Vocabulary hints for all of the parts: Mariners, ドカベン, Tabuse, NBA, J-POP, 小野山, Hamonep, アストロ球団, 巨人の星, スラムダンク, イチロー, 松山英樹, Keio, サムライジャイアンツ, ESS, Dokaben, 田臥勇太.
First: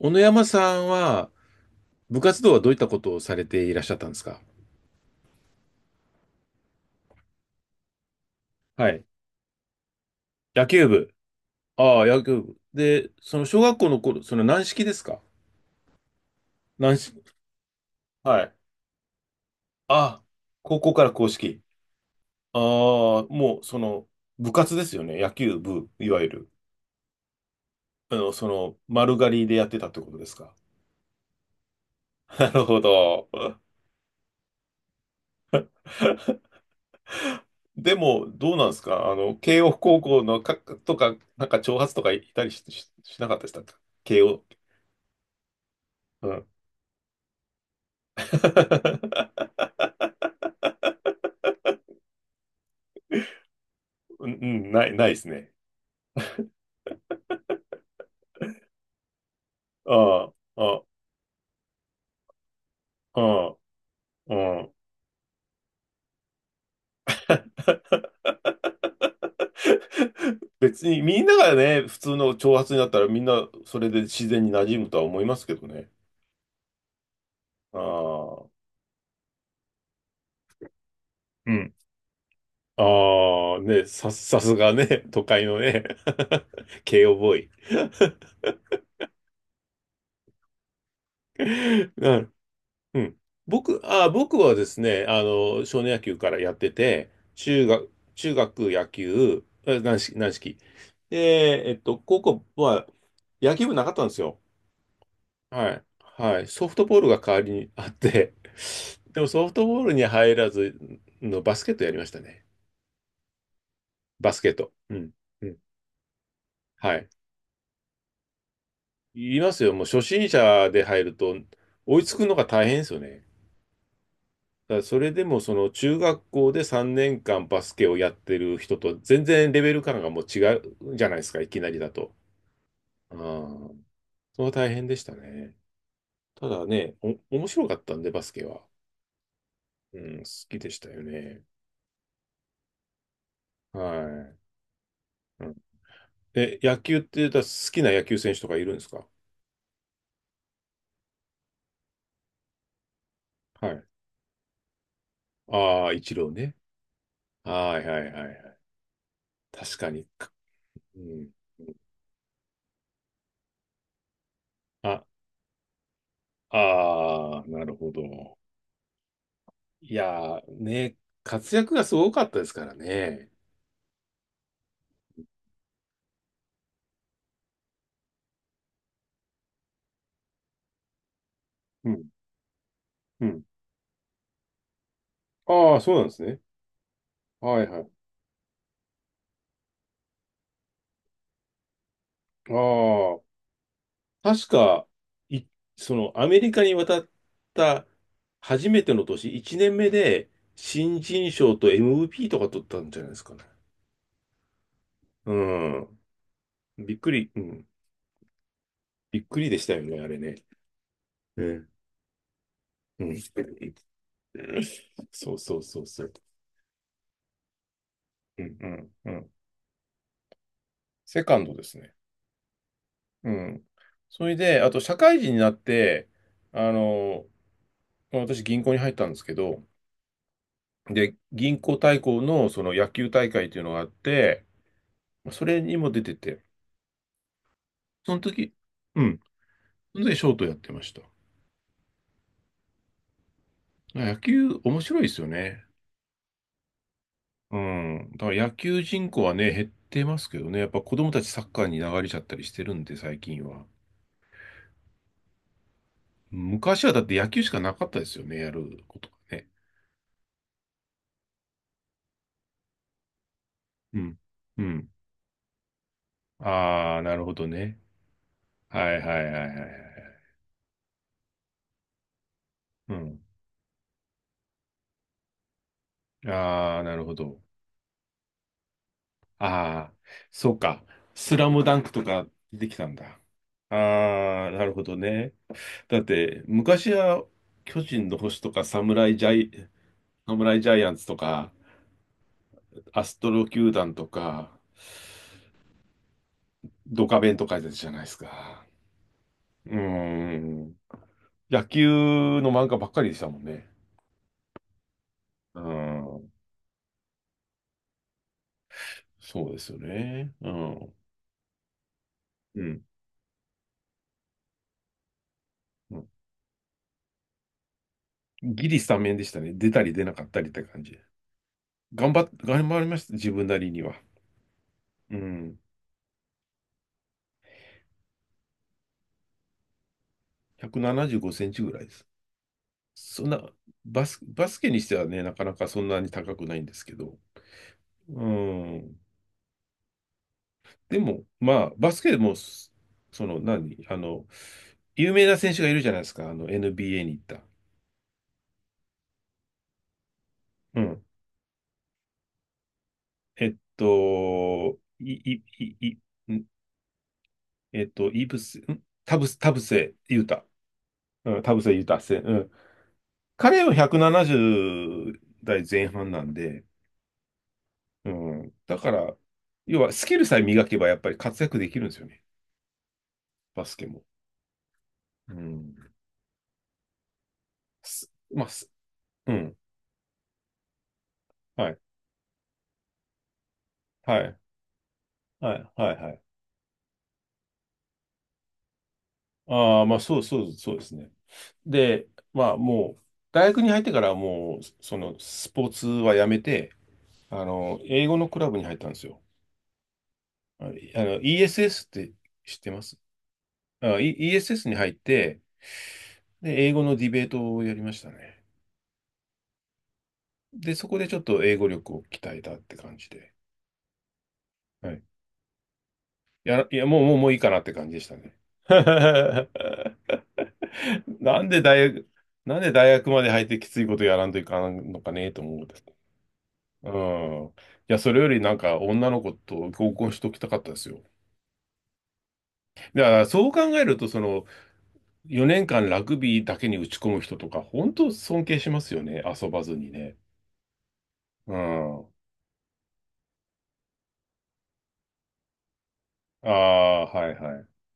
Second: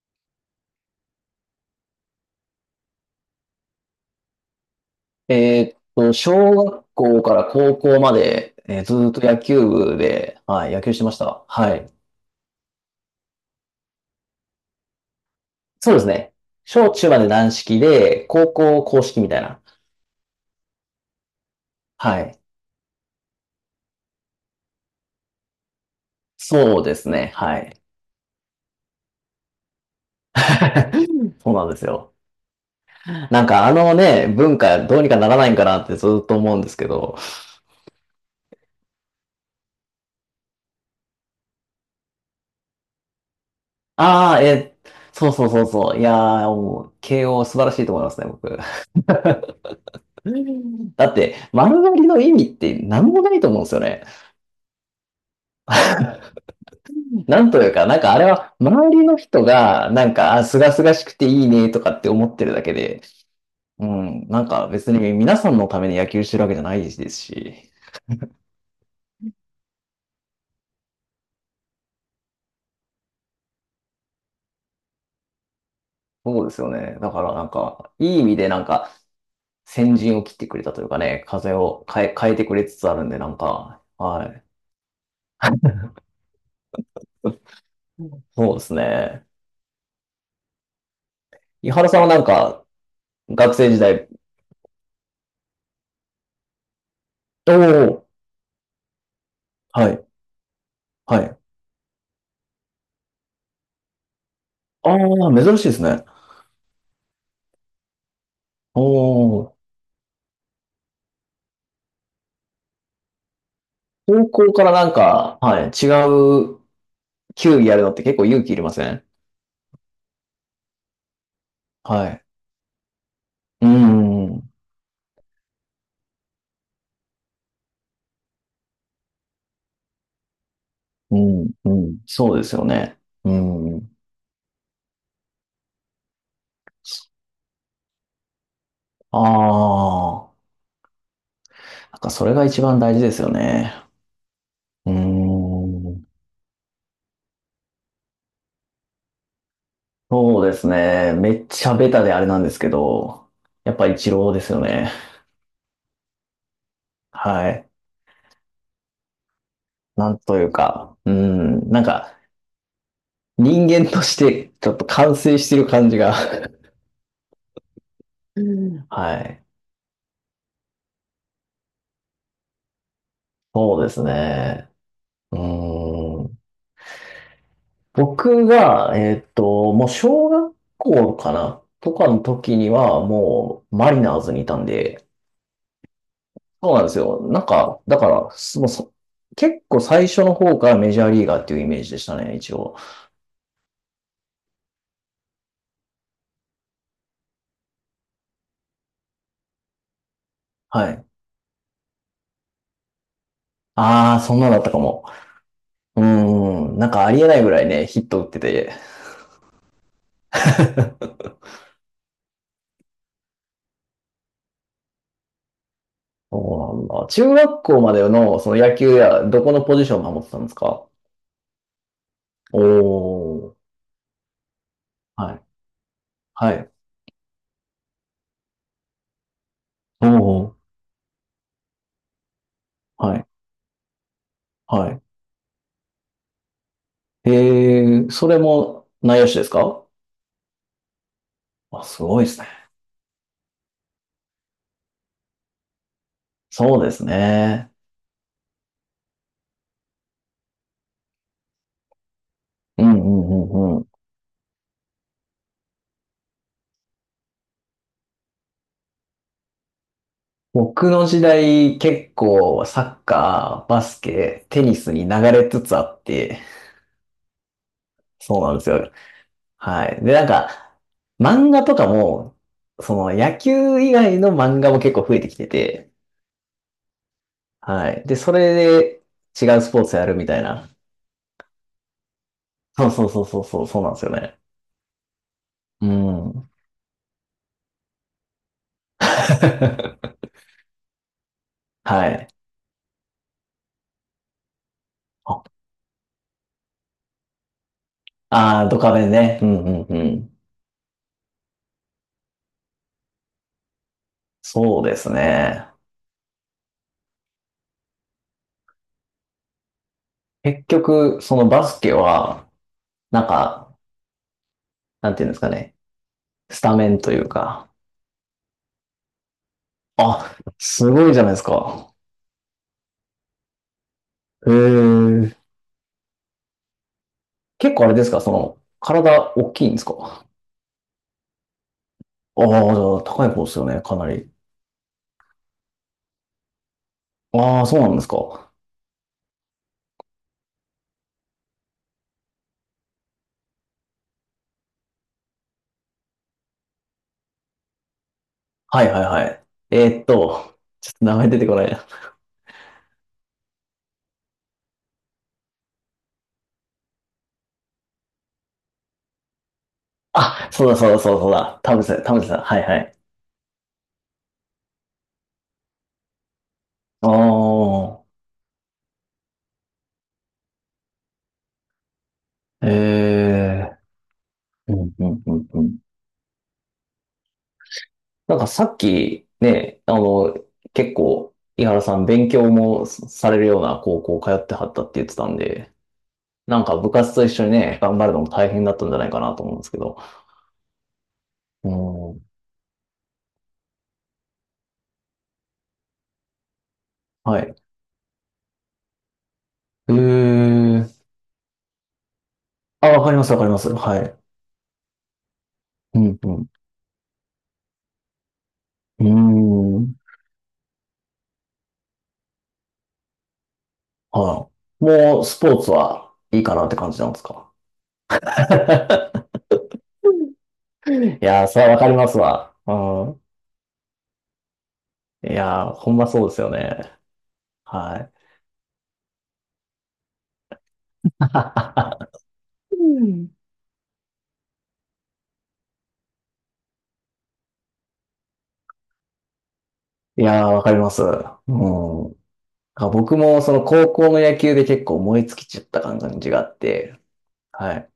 小野山さんは、部活動はどういったことをされていらっしゃったんですか？小学校から高校まで、はずい。ーっと野球部で、野はい、野球球してま部。した。はい。ああ、野球部。で、その小学校の頃、その軟式ですか？そうですね。小軟中式。まで軟式で、は高い。校硬式みたいな。ああ、高校から硬式。はい。ああ、もうその部活ですよね。野球部、いわゆる。そうですね。はい。あの、その丸刈りでやってたってことですか。そうなんですよ。なるほど。なんかあのね、文化どうにかならないんかなってずーっと思う んですけど。でも、どうなんですか慶応高校のか、とか、なんか挑発とかいたりし、しなかったでしたか？慶ああ、応。そうそうそうそう。いやー、もう、慶応素晴らしいと思いますね、僕。だって、丸刈りの意味って何もないと思うんですよね。うん、ないですね。なんというか、なんかあれは、周りの人が、なんあか、あ、すがあ、すがしくていいねとかって思ってるだけで、ああ、うん、うなんかん。別に皆さんのために野球してるわけじゃないですし、別にみんながね、普通の長髪になったらみんなそれで自然に馴染むとは思いますけどね。そうですよね。だからなんあか、いい意味であ、なんか、先陣を切ってくれたというかね、う風ん。を変えてくれつつあるんで、なんああ、か、ね、さはすがね、都会のね、慶応ボーイ。い。そうですね。井原 さんはなんなか、うん。学生時代、僕はですね、あの、少年野球からやってて、おお、中学野球、は軟い、式、軟式。はい。で、えっと、高校は野球部なかったんですよ。ああ、珍しいはですい。ね。はい。ソフトボールが代わりにあって、お でもソフお、トボールに入らずのバスケットやりましたね。高バスケ校ッかト。らなんうん。か、うん。はい、違うはい。球技やるのって結構勇気いりません？言いますよ。もう初心者で入ると追いはつい。くのが大変ですよね。うん、うん、だからそれでもその中学校で3年間バスケをやってる人と全然レベル感がもう違うじゃなういですか、いん、きなうりだんと。そうですよね。ああ、うん。それは大変でしたね。ただね、面白かったんで、バスケは。あうん、好あ、きでしたよね。なんかそれが一番大事ですよね。はうーい。うん、ん。え、野球って言ったら好きな野球選手とかいるんですか？そうですね。めっちゃベタであれなんですけど、はやっい。ぱり一郎ですよね。ああ、イチローね。はい。はいはいはいはい。確かに。なんかというか、ううん。ん、なんか人間として ちょっとあ、完成してる感じが。ああ、なるほど。うんはい。いやー、ね、活躍がすごかったですからね。そうですね。うーん。僕が、もう小学校かなとかの時には、うん。もうマリナーズにいたんで、ああ、そうなんですね。そうなんですよ。なんはいはか、い。だから、もうそ結構最初の方からメジャーリーガーっていうイメージでしたね、一応。ああ、確か、い、その、アメリカに渡った初めての年、1年目で、は新い。人賞と MVP とか取ったんじゃないですかね。ああ、そんなだったかも。うん。うーん、なんびっかくありえり、なういぐらいん。ね、ヒット打ってて。びっくりでしたよね、あれね。うんうん。そうそうそうそう。そうなんだ。中学校までのうそんのう野ん球うや、ん。どこのポジションを守ってたんですか？セカンドですね。うおー。ん。それで、あと、社会人はにい。なって、はあい。の、私、銀行に入ったんですけど、おー。で、銀行対抗のその野球はい。大会というのがあって、はい。それにも出てて、ええ、そのそれ時、もうん、内野手ですか？その時ショートやってました。あ、すごいですね。野球面白いですよね。そうですうね。ん。だから野球人口はね、減ってますけどね、やっぱ子供たちサッカーに流れちゃったりしてるうんで、んう最近んうは。んうん。昔はだって野球しかなかったですよね、やることがね。僕の時代結構サッカー、バうスん。ケ、うテニん。スに流れつつあって、ああ、なるほどね。そうなんですはよ。いはいはいはいははい。で、なんい。か、漫画とかも、うそのん。野球以外の漫画も結構増えてきてて、ああ、なるほど。はい。で、それで違うスポーああ、ツやるみたいそうな。か。スラムダンクとか出てきたそうんそうだ。そうそうそう、そうなんですよね。ああ、なるほどね。うだって、ん。昔は巨人の星とかサムライジャイアンツとか、はい。アストロ球団とか、ドカベンとかじゃないですあか。あ、ドカベンね。うんううーんうん。ん。野球の漫画ばっかりでしたもんね。そうですうね。ん。そうですよね。う結ん。局、そのバスケは、うん。なんか、なんていうんですかね。うんスタメンというか。ギリスタメンでしたね。出たり出なかっあ、たりって感すじ。ごいじゃないですか。頑張りました。自分なりには。へうえ。ん。結構あれですかその、体大きいんですか？175センチぐらいです。ああ、じゃあそ高いんな、方ですよね、かなり。バスケにしてはね、なかなかそんなに高くないんですけど。ああ、そうなんですか。うはん。でも、まあ、バスケでも、その、何、あの、有名な選手がいるじゃないですか、あの、NBA に行った。いはいはい。えーっと、うちょっん。と名前出てこないな。えっと、い、い、い、い、んえっと、イブス、ん田臥勇太。あ、そうだそうだそうだそううん、田だ。臥田勇臥さ太ん、田選。臥うさん。ん。はいはい。彼は170代前半なんで、あうん。だから、要はスキルさえ磨けばやっぱり活躍できるんですよね。あ、えバスえ。ケも。うんうんううんうん。ん。すなんまかあ、さすっきうん。ね、あの、結構、井はい。原さん勉強もされるような高校は通い。ってはったって言ってたんはい。で、はい。はい。なんか部活と一緒にね、頑張るのも大変だったんじゃないかなと思うんですけああ、ど。そうですね。うで、ん。まあ、もう、大学に入ってからはもう、その、スポーツはやめて、はあい。の、英語のクラブに入ったんですよ。えあー。の、ESS って知ってまあ、す？わかります、わかります。はあ、い。ESS に入って、うん、うで、英語のディベートをやりましたね。ん。うーん。で、そこでちょっと英語力を鍛えたって感じで。はい。はいもう、スポーツはいいかなや、っいてや、感じもう、なんもう、ですもういいかか？ なって感じでしたね。いなやー、んそでれはわか大りま学、すわ。なんで大学うまで入ってきついことやらんといかんのかん。ねいと思うんやー、ですほね。んまそうですようね。ん。いや、はそい。れよりなんか女の子と合コンしときたかったですよ。だからそう考えると、その4年間ラグビーだけに打ち込む人とか、本当尊敬しますよね。遊ばずにね。いやー、わかります。ううん。ん。あ、僕もその高校の野球で結構燃え尽きちゃった感じがああって、あ、はいはい。はい。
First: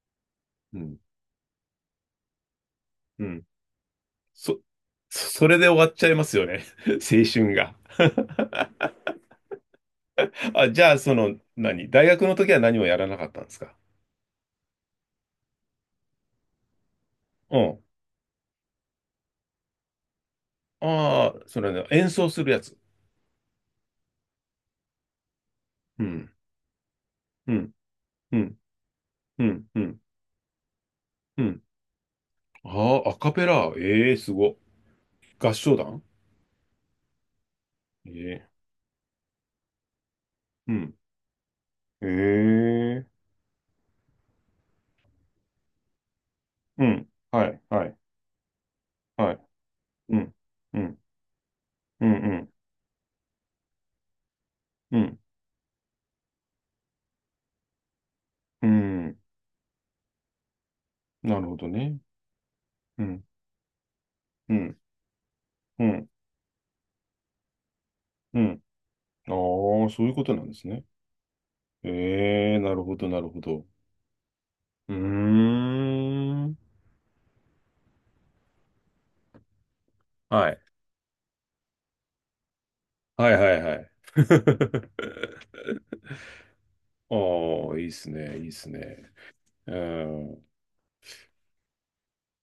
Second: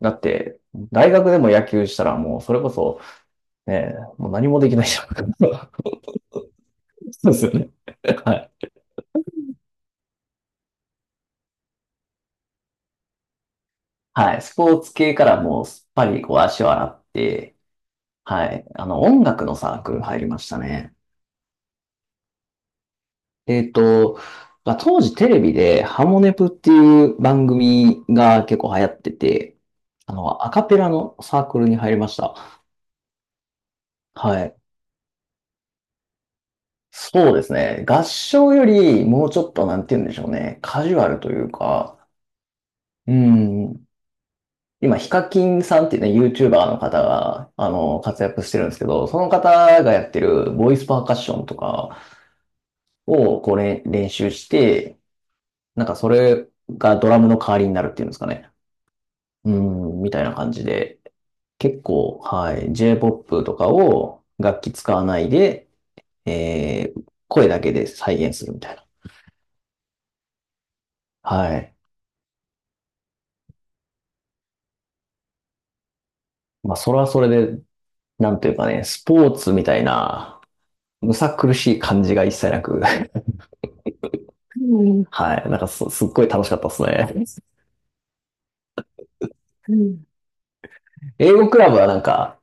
だって、うん。大学でも野球したらもうそれこそ、うん。ね、もう何もそ、できないじゃん。それで終わっちゃいますよね。青そうですよ春ね。が。はい。あ、じゃあ、その、何大学の時は何もやらなかったんですか？はい。スポーツ系からもうすっぱりこう足を洗って、うん。はい。あの、音楽のサークル入りましたね。ああ、それね、演奏するやつ。えっと、まあ、当時テレビでうハモん、ネプっていう番うん、組うがん、結構流行ってうて、ん、うん、あの、アカペラのうサークん。ルに入りました。ああ、アカペラ。ええすはご。い。合唱団？そうですね。合え唱えよりもうちょっとなんて言うんでしょうね。うカジん。ュアルというか、ええうん。今、ヒカキンさんっていうね、YouTuber のう方ん。はが、い、あはい、の、活躍してるんですけど、そのはい。方がやっうてん、るボイうスん、パーカッションとかうん、うん、をこう練習しうて、ん。なんかそれがドラムの代わりになるっていうんですかね。うんうん、みたいな感じで、なるほど結ね。構、はい、うん、J-POP とかをう楽器ん、使わないで、うん、声だけで再現うするみん。たいな。ああ、そういうことなんですね。はい。ええなるほど、なるほど。うーん。まあ、それはそれで、なんというかね、スポーツみたいな、はい。むさ苦しい感じが一切なく、はいはいはい。うん。はい。なんかすっごい楽しかったですあね。あ、いいっすね、いいっすね。ううんん。英語クラブはなんか、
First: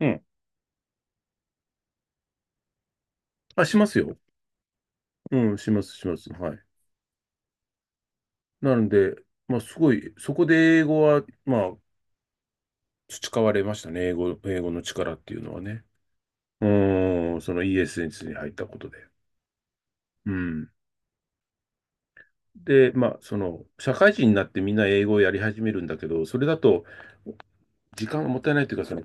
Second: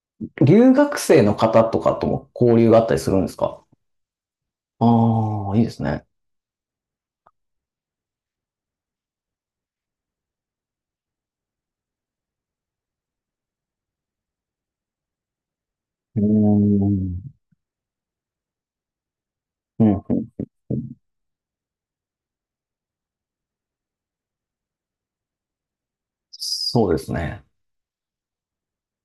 うん。留学生の方とかとも交流があったりするんですか？あ、しますよ。あうあ、ん、いいしでますす、しね。ます。はい。なので、まあ、すごい、そこで英語は、まあ、培われましたね。英語、英語の力っていうのはね。うーうん。ん、その ESS に入ったことで。うん。うん。で、まあ、その、社会人になってみんな英語をやり始めるんだけど、それだと、そうですね。時間がもったいないというか、その、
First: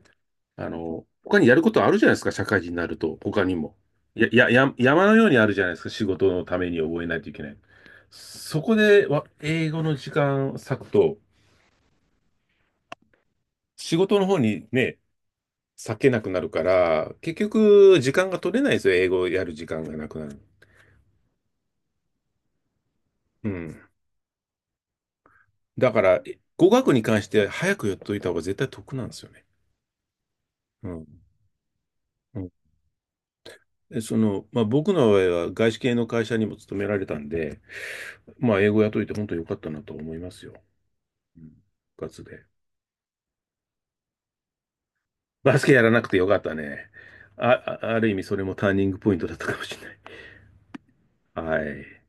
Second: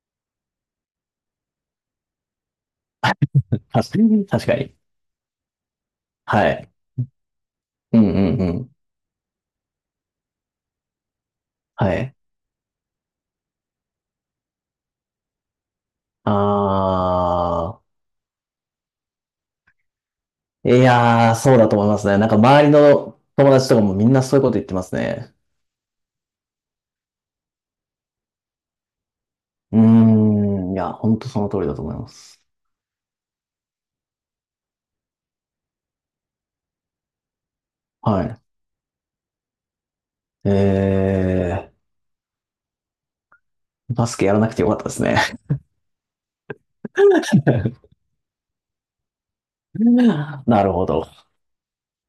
あの、他にやることあるじゃないですか、社会人になると、他に も。確かに。や、確や、かや、に。山のようにあるじゃないですか、仕事のはためい。に覚えないといけない。うんうんうそん。こでわ英語の時間を割くと、はい。仕事の方にね、割けなくなるから、結あ局、時間が取れないですよ、英語をやる時間がなくなる。あ、いやー、そうだと思いますね。なんか周りのう友達とかん。もみんなそういうこと言ってますね。だから、え語学に関して早くやっといた方が絶対得なんですよね。うーん、いうや、本ん。当その通りだと思いまうす。んでその、まあ、僕の場合は外資系の会社にも勤められたんで、はい。まあ、英語やっといて本当によかったなと思いますよ。うんえ部活で。バスケやらなくてよかったですね。バスケやらなくてよかったね。あ、ある意味それもターニングポイントだったかもしれななるほど。い。はい。